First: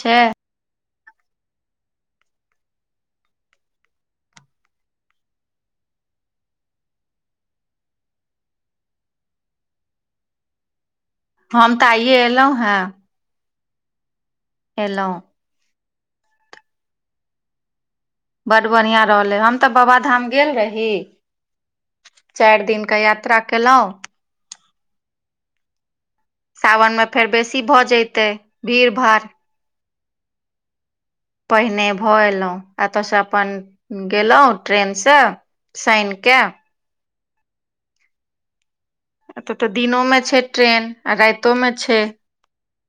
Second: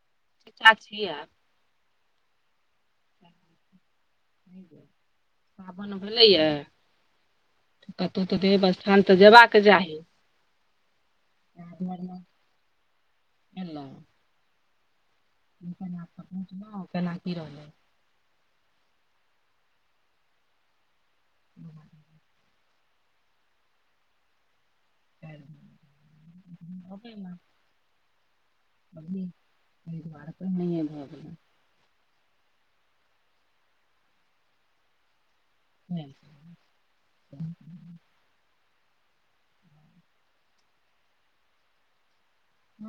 छै चा छियै [unintelligible] आपन भेलैए [unintelligible] कतहु तऽ देव स्थान तऽ जयबाक चाही हम तऽ आइये एलौं हें अलौ [unintelligible] एलौं केना कऽ पहुँचलौ केना की रहलौ [unintelligible] बड्ड बढ़ियाँ रहलै हम तऽ बाबाधाम गेल रही चारि दिन के यात्रा केलउ सावन मे फेर बेसी भऽ जतै भीड़ भाड़ एहि दुआरे पर नहि भऽ गेल [unintelligible] पहिने भऽ एलहुँ एतय से अपन गेलौ ट्रेनसे सनि के ह [inaudible] एतऽ तऽ दिनो मे छै ट्रेन आ रातो मे छै ह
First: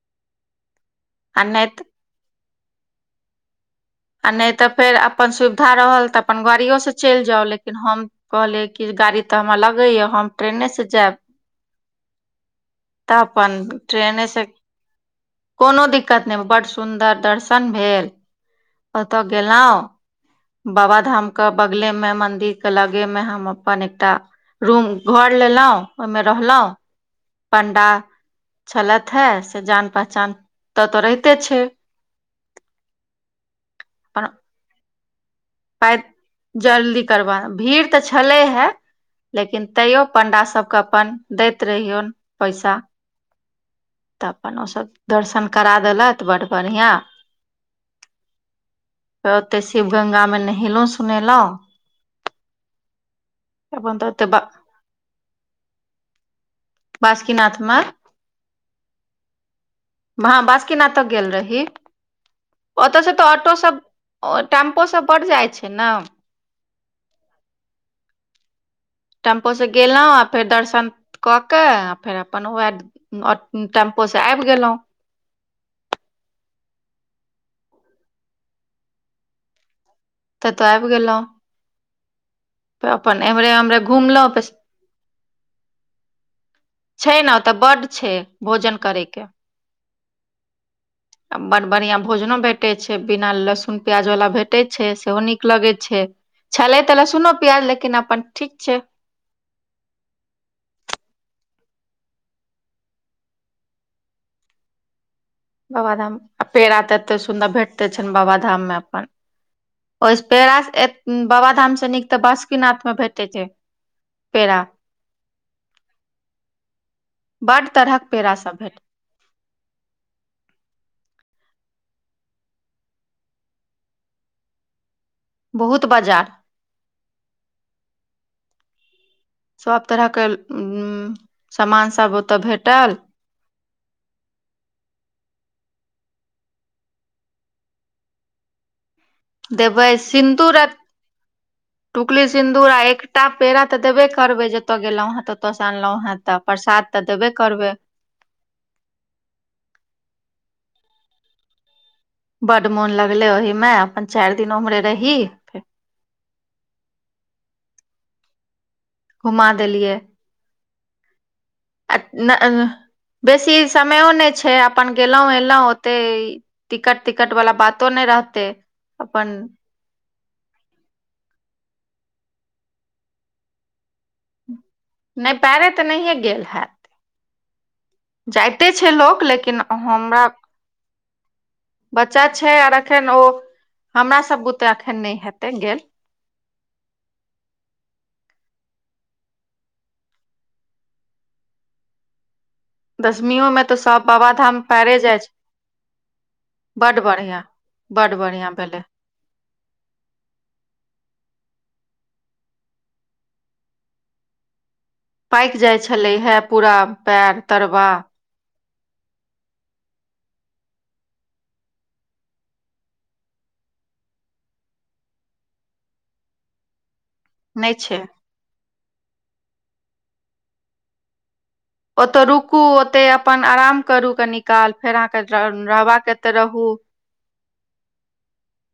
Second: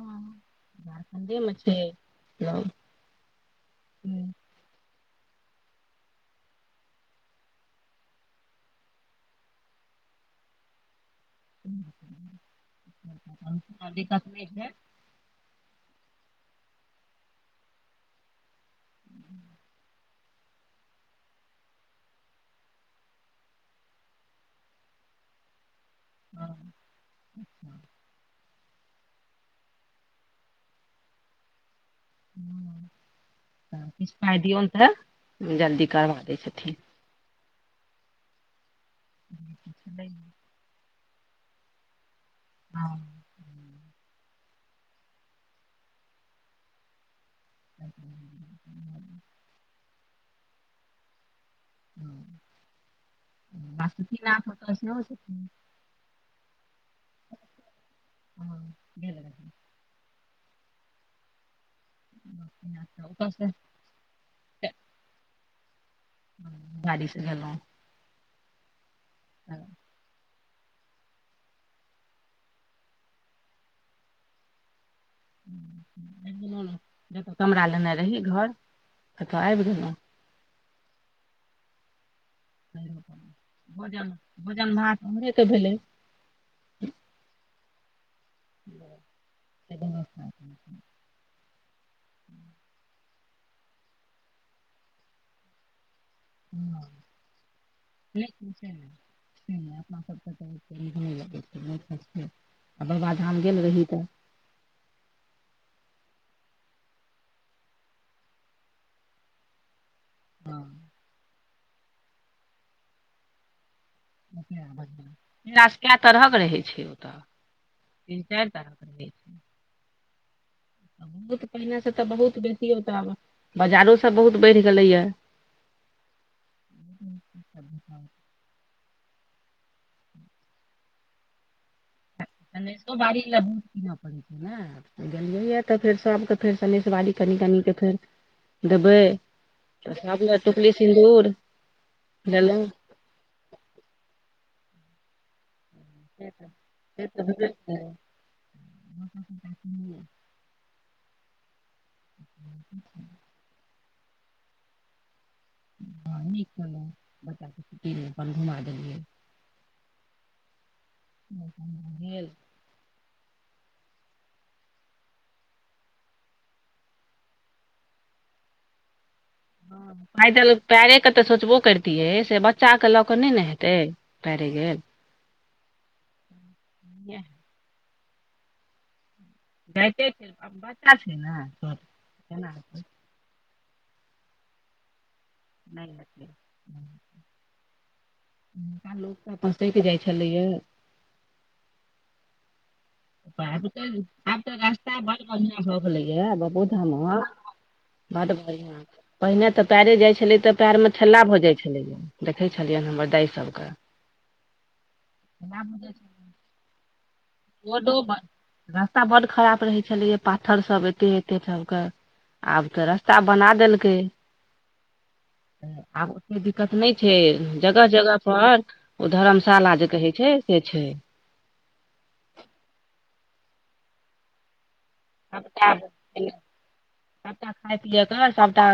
आ झारखण्डेमे नहि छै [unintelligible] नहि तऽ फेर अपन सुविधा रहल तऽ अपन गाड़ियो से चल जाउ लेकिन हम कहलियै कि गाड़ी तऽ हमरा लगैए हम ट्रेने सँ जायब त अपन ट्रेने दिक्कत से नहि छै कोनो दिक्कत नहि बड्ड सुन्दर दर्शन भेल ओतऽ गेलौं बाबा धाम के बगले मे मंन्दिर के लगे मे हम अपन एकटा रूम घर लेल‌उ ओहिमे रहलौं पण्डा छलेथ हे से जान पहचान तऽ तो रहिते छै किछ अपन पाय दियै तऽ [unintelligible] जल्दी पाइ करबा दै छथिन जल्दी करबा भीड़ तऽ छले हे लेकिन तैयो पण्डासब के अपन दैत रहियौन पैसा हँ तऽ अपन ओसभ दर्शन करा देलत बड्ड बढ़ियाँ फेर ओतय [inaudible] शिव गंगा मे नहेलौं सुनेलौं ह बास अपन तऽ ती ओतय लख त हो [unintelligible] बासुकिनाथ मे हँ गेल‌ए हँ बासुकीनाथ तऽ गेल रही ओतऽसँ तऽ ऑटो सब टेम्पो सब बड्ड जाइ छै ने गाड़ी से गेलोउ टेम्पो से गेलहुँ आ फेर दर्शन तऽ क फेर अपन वहाँ टेम्पोसँ आबि गेलहुँ कमरा लेने रही घर आबि गेलहुँ ततौ आबि गेलहुँ अपन एमरे उमरे घुमलो त भेलै छै ने ओते बड्ड छै भोजन करैके व्यवस्था बड्ड बढ़ियाँ भोजनो भेटै छै बिना लहसुन प्याज वाला भेटै छै सेहो नीक लगै छै छलै हँ त लहसुन प्याज लेकिन अपन ठीक से छै नहि बाबाधाम गेल रही तऽ बाबाधाम आ पेड़ा तऽ एते सुन्दर भेटते छनि बाबाधाम मे अपन ओहिसँ हँ पेड़ास बाबा धाम सँ नीक तऽ बासुकीनाथ मे भेटै छै पेड़ा पेड़ा कए तरहक रहै छै ओतऽ बड्ड तरहक तीन चारि पेड़ासभ तरहक भेट रहै छै बहुत पहिने से तऽ बहुत बेसी तऽ बाजारो सब बहुत बैड़ गेलै या बहुत बजार [inaudible] सभ तरहके सामान सब ओतय सनेशो भेटल बारी लना पड़ै छै [unintelligible] गेलियैए त फेर सभके फेर सलेशवाड़ी कनि कने फेर देबै देबै तऽ सभ लए सिन्दूर आ टुकली सिन्दूर टुकली सिन्दूर लेलहुँ आ एक कटा पेड़ा तऽ देबे करबै जतय गेलो है ततय से अनलहुँ है से त प्रसाद त देबे करबै ब [inaudible] बड्ड मोन लगले ओहि मे अपन चारि दिन ओम्हरे रही घुमा [inaudible] घुमा देलियै ह [inaudible] आ बेसी समयो नहि छै अपन गेलौं एलौं ओते टिकट टिकट वाला बातो नहि रहतै अपन पैदल पैरेके त सोचबो करितियै से बच्चा के ल क न ने हेतै पैरे गेल नहि पैरे तऽ नहियें गेल हैत बए [inaudible] जाइते छै लोक लेकिन जाइते हमरा छै बच्चा छै ने छोट बच्चा केना छै आर हेतै एखन ओ हमरा सब बुते एखन नहि हेत नहि [inaudible] लोक तऽ अपन सकि जाइ छलैए [unintelligible] दसमियो मे आब तऽ सब आब तऽ बाबाधाम पैरे रास्ता बड़ जाइ छै बढ़ियाँ भऽ गेलैए बबोधाम मे बड्ड बढ़ियाँ भैले पहिने त पैरे जाइ छलै तऽ पयर मे ठेला भ जाइ छलै देखै छलियनि हमर दाय सबके [inaudible] पाकि जाय छले हे पूरा पैर तरबा रोडो रास्ता बड्ड खराब रहै छलैए पाथर सभ एते एते सभके आब त रास्ता बना देलकै आब ओतेक दिक्कत नहि छै नहि जगह छै जगह पर ओ धर्मशाला जे कहै छै से छै ओतय रुँकू ओते अपन आराम करूँ कनी काल फेर अहाँके सबटा रहबा आ रहूँ सबटा खाय पियएके सबटा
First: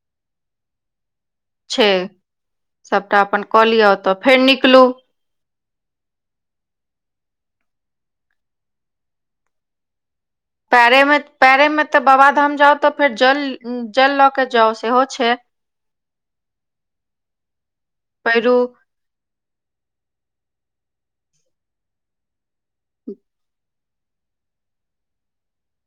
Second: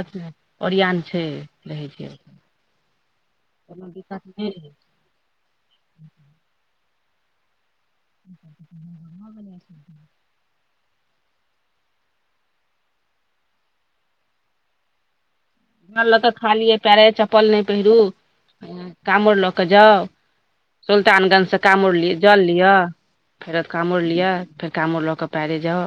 ओरियान छै छै सभटा अपन क लिअ कोनो त दिक्कत फेर नहि रहै निकलू बढ़िआ [inaudible] पैरे मे पैरे मे त बाबाधाम जाउ त फेर जल जल ल के जाउ सेहो छै हमरा ल क खालिय पैरे चप्पल नहि पैरू पहिरूँ काँवर ल के जाउ सुल्तानगंज से कामर लिय जल लिअ फेर काँमुर लिअ फेर काँमुर लऽ कऽ पएरे जाउ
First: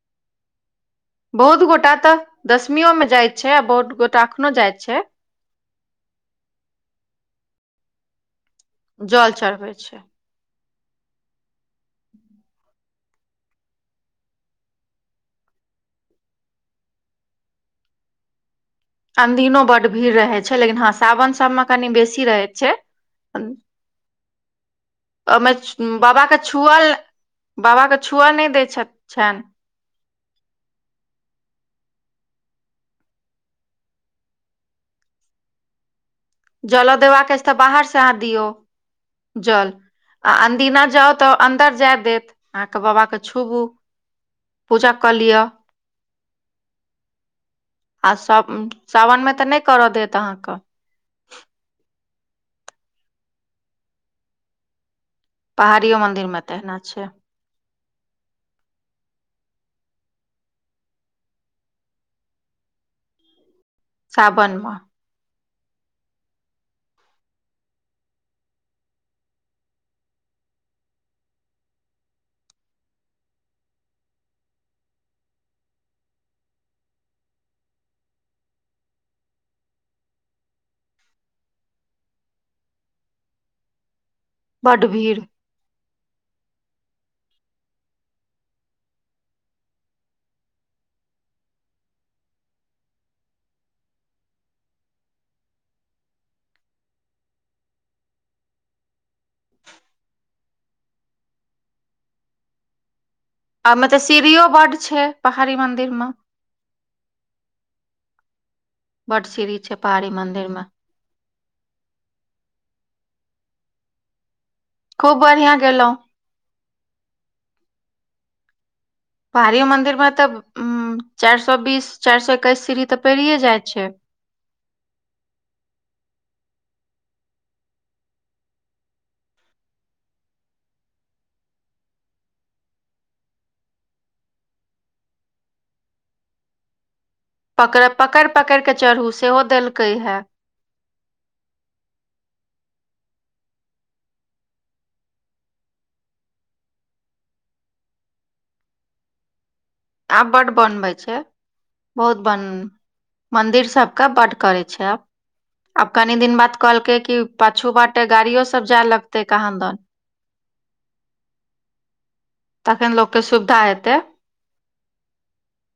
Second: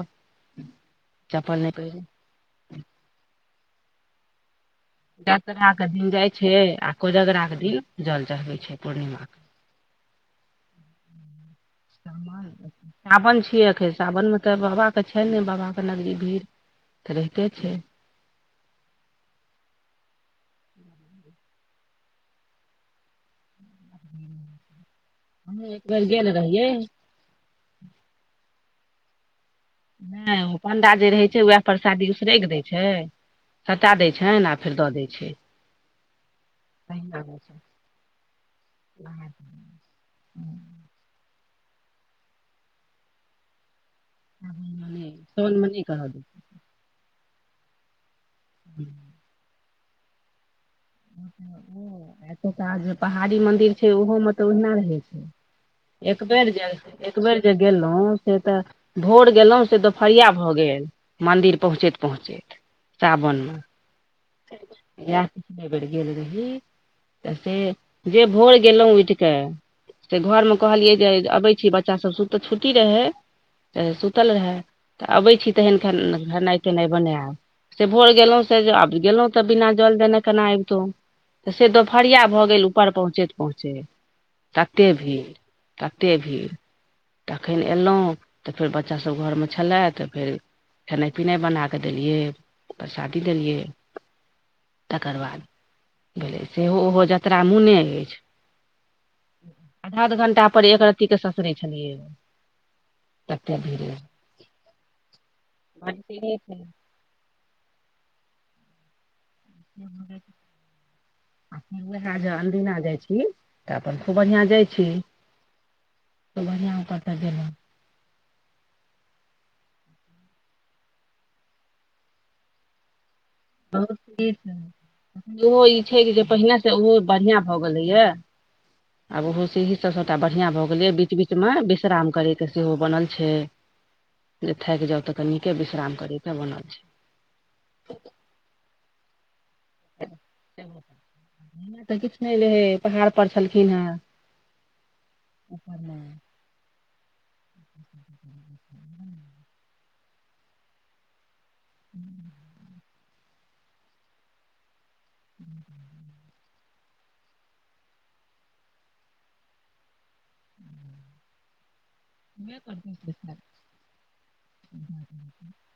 चप्पल बहुत नहि गोटा पहिरू तऽ दसमीयो मे जायत छै आ बहुत गोटा अखनो जायत छै दतरा के दिन जाय छै आ कोजगरा के दिन जल चढ़बै छै पढ़ जल चढ़बै छै [unintelligible] सावन छियै एखन सावनमे तऽ बाबाके छै ने बाबाके नगरी भीड़ रहिते छै अनदिनो बड्ड भीड़ रहै छै लेकिन हँ सावन सभमे कनि बेसी रहैत छै ओहिमे हमहूँ एक बेर बाबा गेल रहियै छुअल बाबा के छुए नहि दै छथि नहि ओ पण्डा जे रहै छै उएह प्रसादी झिरैक दै छै सटा दै छनि आ फेर द दै छै जलो तहिना देबाका होइ अछि तऽ छै बाहर से अहाँ दियऔ जल आ अंदीना जाउ तऽ अन्दर जाय देत अहाँके बाबा के छुबू आ मने सोन मने कही [unintelligible] आ सावनमे तऽ नहि करय देत अहाँक एतका जे पहाड़ी मंन्दिर छै ओहोमे तऽ ओहिना रहै पहाड़ियो छै एक मंदिर मे बेर जल तहिना छै एक बेर जे गेलहुँ से तऽ भोर गेलहुँ से दुोपहरिया भऽ गेल मन्दिर पहुँचैत पहुँचैत सावन सावन मे इहा ओइ बेर गेल रही तऽ से जे भोर गेलहुँ उठ कऽ त घरमे कहलियै जे अबै छी बच्चा सब तऽ छुट्टी रहै तऽ सुतल रहए तऽ अबै छी तहन खेनाई पिनाई बनायब से भोर गेलहुँ से आब गेलहुँ तऽ बिना जल देने केना अबितहु से दुोपहरिया भऽ गेल ऊपर पहुँचैत पहुँचैत तते भीड़ तते भीड़ तखन अयलहुँ तऽ फेर बच्चासभ घरमे छलय तऽ फेर खेनाई पिनाई बना कऽ देलियै प्रसादी देलियै तकर बाद भेलै सेहो उहो जतरा मुँने अछि आध अध घण्टापर एक रत्तीके ससरै छथिन आ मे तऽ सीढ़ियो बड्ड छै पहाड़ी मंदिर बड प [inaudible] बड सीढ़ी छै पहाड़ी मंदिर मे उएह ज अनदिना जाय छी तऽ अपन खूब बढ़िया जाय छी खूब बढ़ियां गेलहुॅं बढ़ियाआ ओ कतऽ गेलहुँ [unintelligible] पहाड़ियो मंदिर में तऽ चारि सौ बीस चारि सौ एकैस सीढ़ी ते पेरे जाय छै बहुत सी छै ओहो ई छै जे पहिने से ओहो बढ़िआँ भऽ गेलैया ह [inaudible] ओहो सीड़ी सभ सभटा बढ़िआँ भऽ गेलै बीच बीचमे विश्राम करैके सेहो बनल छै जे थाक जाउ तऽ कनीके विश्राम करे ले बनल छै पकेड़ पकड़ि पकड़िके चढ़ू सेहो देलकै हे तऽ किछु नहि रहै, पहाड़ पर छलखिन हेँ। [inaudible] [inaudible] आब बड़ बनबै छै, बहुत बन। मन्दिर सभके बड्ड करै छै आब। आब कनि दिन बाद कहलखिन कि पाछू बाटे गाड़ी सेहो जाय लगतै, कहाँ दिन। [inaudible] तखन लोकके सुविधा हेतै। [unintelligible]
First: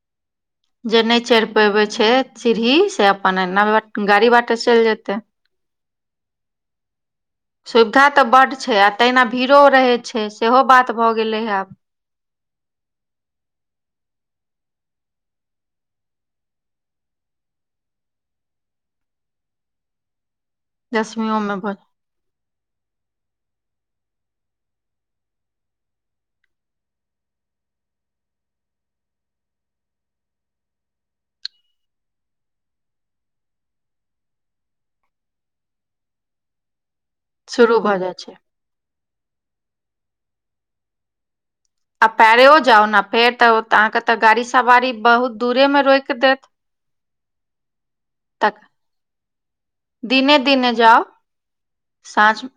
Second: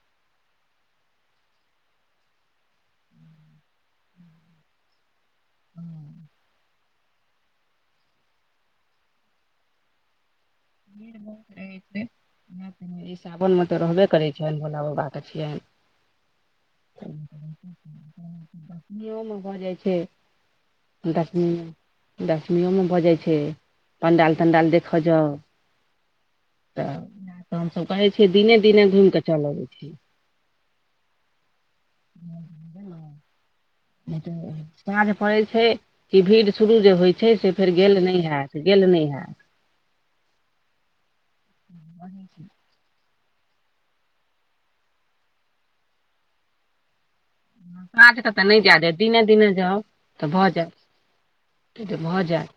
जे नहि चढ़ि पबै छै सीढ़ीसँ, से अपन एना गाड़ी बाटे चलि जेतै। हूँ सुविधा तऽ बड्ड छै आ तहिना भीड़ो रहैत छै, सेहो बात भऽ गेलै हे आब। ई सावनमे तऽ रहबे करै छनि, भोला बाबा के छियनि। दुनिओमे भऽ जाइ छै। दसमियो दशमी मे भ दशमिओमे भऽ जाइ छै, पण्डाल तण्डाल देखय जाउ। तऽ हमसभ कहै छियै, दिने दिने घूमि कऽ चलि अबैत छी। [inaudible] तऽ साँझ पड़ै छै कि भीड़ शुरू जे होइ छै, से फेर शुरू गेल भऽ जाइ नहि छै होइत। गेल नहि हइ। आ पैरो जाउ ने फेर तऽ अहाँके गाड़ी सवारी बहुत दूरेमे रोक देत। काजमे तऽ नहि तक जाय दे, दिने दिने जाउ तऽ दिने भऽ जायत। दिने जाउ भऽ साँझ जायत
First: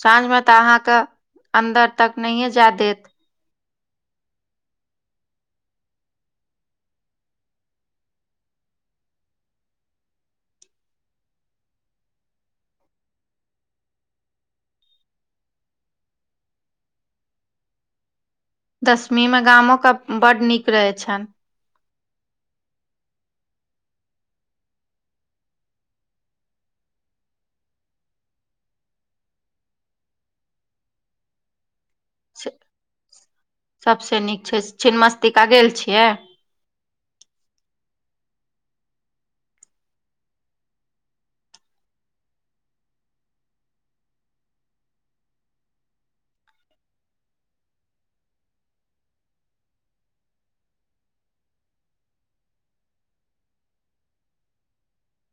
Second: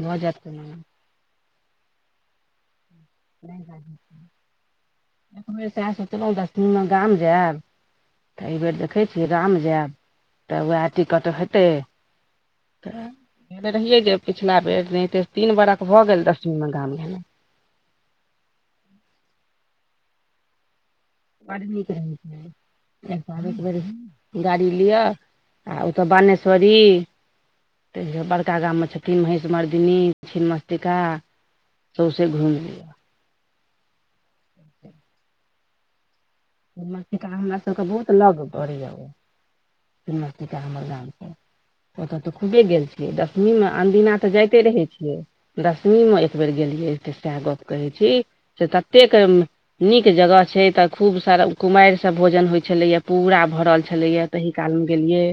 भऽ जायत साँझमे तऽ कोनो अहाँके अन्दर तक नहिए जाय देत। नहि, एक बेर सएह सोचलहुँ, दस दिनमे गाम जायब। तऽ एहिबेर देखैत छियै, गाम जायब तऽ वएह टिकत हेतै। तऽ गेल रहियै जे पिछला बेर एनाहि ते तीन बरख भऽ गेल, दशमीमे गाम। दशमीमे गामोके बड़ नीक रहै छनि। बड़ नीक रहै छनि। एक एक बेर गाड़ी लिअऽ आ ओतऽ बानेश्वरी। तऽ बड़का गाममे छथिन महेश, मरदनी, छिन्नमस्तिका। सौसे घूमि लिअ। सभसँ नीक छै, छिन्नमस्तिका गेल छियै। छिन्नमस्तिका हमरा सभके बहुत लग पड़ैया, ओ छिन्नमस्तिका हमर गाम सऽ ओतऽ तऽ खूबे गेल छियै, दशमीमे। अनदिनो तऽ जाइते रहै छियै। दशमीमे एक बेर गेलियै तऽ सएह गप कहै छी। से ततेक नीक जगह छै तऽ खूब। स कुमारि सभके भोजन होइ छलैया, पूरा भरल छलैया, ताहि कालमे गेलियै।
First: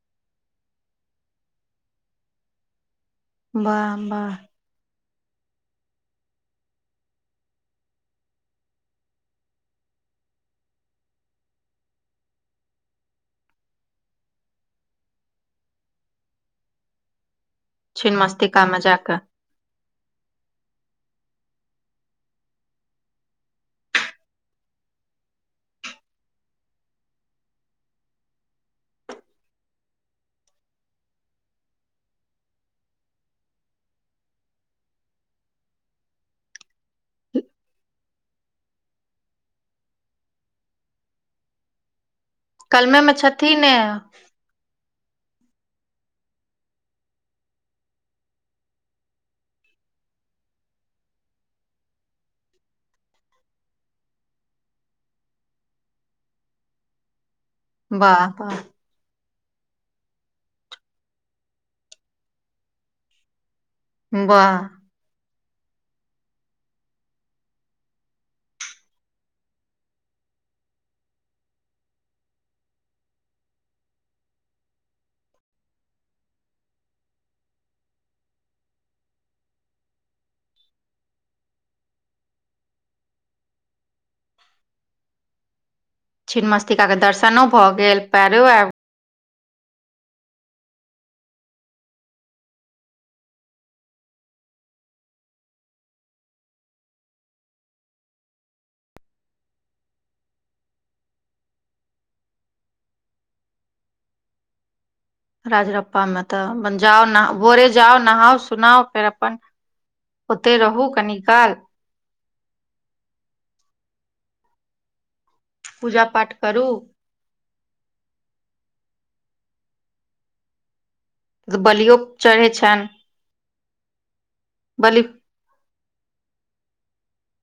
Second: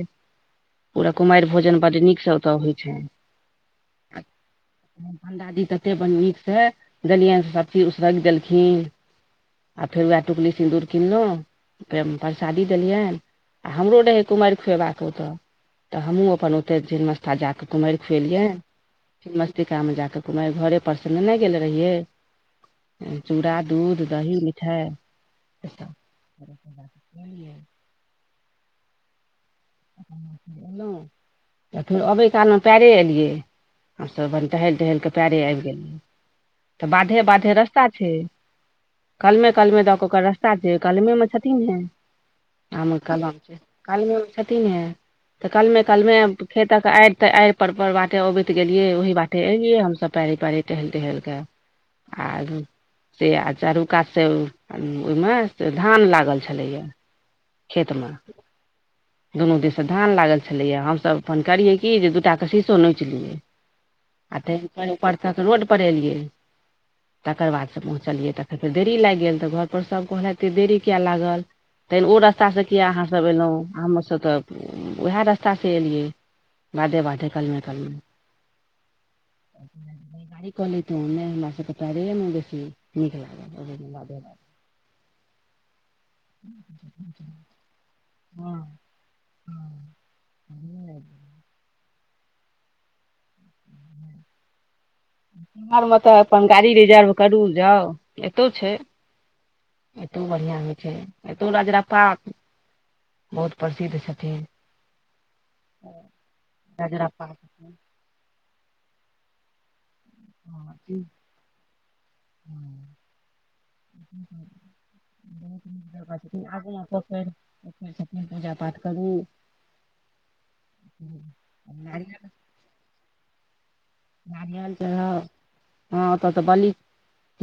पूरा कुमाईर भोजन बड़ नीकसँ होइ छै। वाह-वाह! पण्डाजी तते बड़ नीकसँ देलियनि, सभ चीज उसरग देलखिन। आ फेर ओ टिकुली-सिन्दूर। किनलहुँ, प्रसादी देलियनि, आ हमरो रहै कुमाईर खुएबाक ओतय। तऽ हमहूँ अपन ओते छिन्नमस्तिका जा कऽ कुमारी छिन मस्तिका में जाके खुएलियै। टीकामे जा कऽ कुमारी घरेसँ नेने गेल रहियै। चूड़ा, दूध, दही, मिठाई। [unintelligible] एखन अबैए कालमे पैरे एलियै। हमसभ टहलि-टहलि कऽ पैरे आबि गेलियै, तऽ बाँधहि-बाँधहि रास्ता छै। काल्हिमे-काल्हिमे दऽ कऽ ओकर रास्ता छै, काल्हिमे छथिन हे। आमके कलमे मे कलम छै, छथिन ने कालमेमे छथिन हे। तऽ कलमे-कलमे खेतक आड़ ते आड़ पर-पड़ बाटे अबैत गेलियै, ओहि बाटे। एलियै हम सभ पैरे पैरे टहल टहल कऽ आ से आ चारू कात सँ ओहि में से धान लागल छलैया खेत में वाह वाह दुनू दिन से धान लागल छलैया हम सभ अपन करियै कि जे दू टा के शीशो नोचि लियै आ वाह तऽ ऊपरसँ रोड पर एलियै तकर बादसँ पहुँचलियै तऽखन फेर देरी लागि गेल तऽ घर पर सभ कहलथि देरी किया लागल तेन ओ रास्ता सँ किए अहाँसभ एयलहुँ हमसभ तऽ उएह रास्ता सँ एलियै बाधे बाधे कलमे कलमे त ओ हमरा सबके पैरे मे बेसी नीक लागल [unintelligible] [inaudible] छिन्नमस्तिका के दर्शनो भऽ गेल पैरो आब हँ बिहार में तऽ अपन गाड़ी रिजर्व करू जाउ एतौ छै एतौ बढ़िआँ होइ छै एतौ रजरप्पा बहुत प्रसिद्ध छथिन राजरप्पामे तऽ अपन जाउ नहा राजरप्पा भोरे छथिन जाउ नहाउ सुनाउ फेर अपन ओतय रहू कनिकाल ह ब [unintelligible] पूजा पाठ करू फेर अपने अपने सब पूजा पाठ करू बलियो नारियल चढ़ै छैन नारियल बलि चढाउ हँ ओतऽ तऽ बलि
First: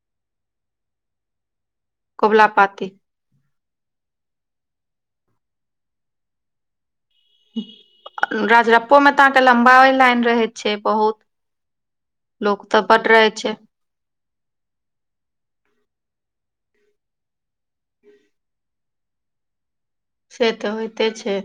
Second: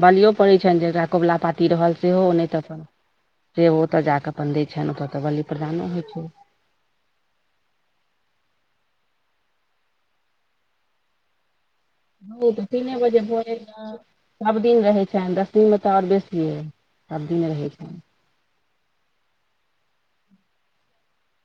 बलियो पड़ैत छनि जेकरा कोबला पाती रहल सेहो कबुला नहि तऽ अपन पाती सेहो ओतऽ जाकऽ अपन दै छनि ओतऽ तऽ बलि प्रदानो होइ छै राजरप्पो मे तऽ अहाँके लम्बा लाईन रहैत छै बहुत ह तऽ लोक तीने बड बजे रहै भजे छै ने [unintelligible] सभ दिन रहै छनि दशमी में तऽ आओर बेसिये सभ दिन रहै छनि से तऽ होइते छै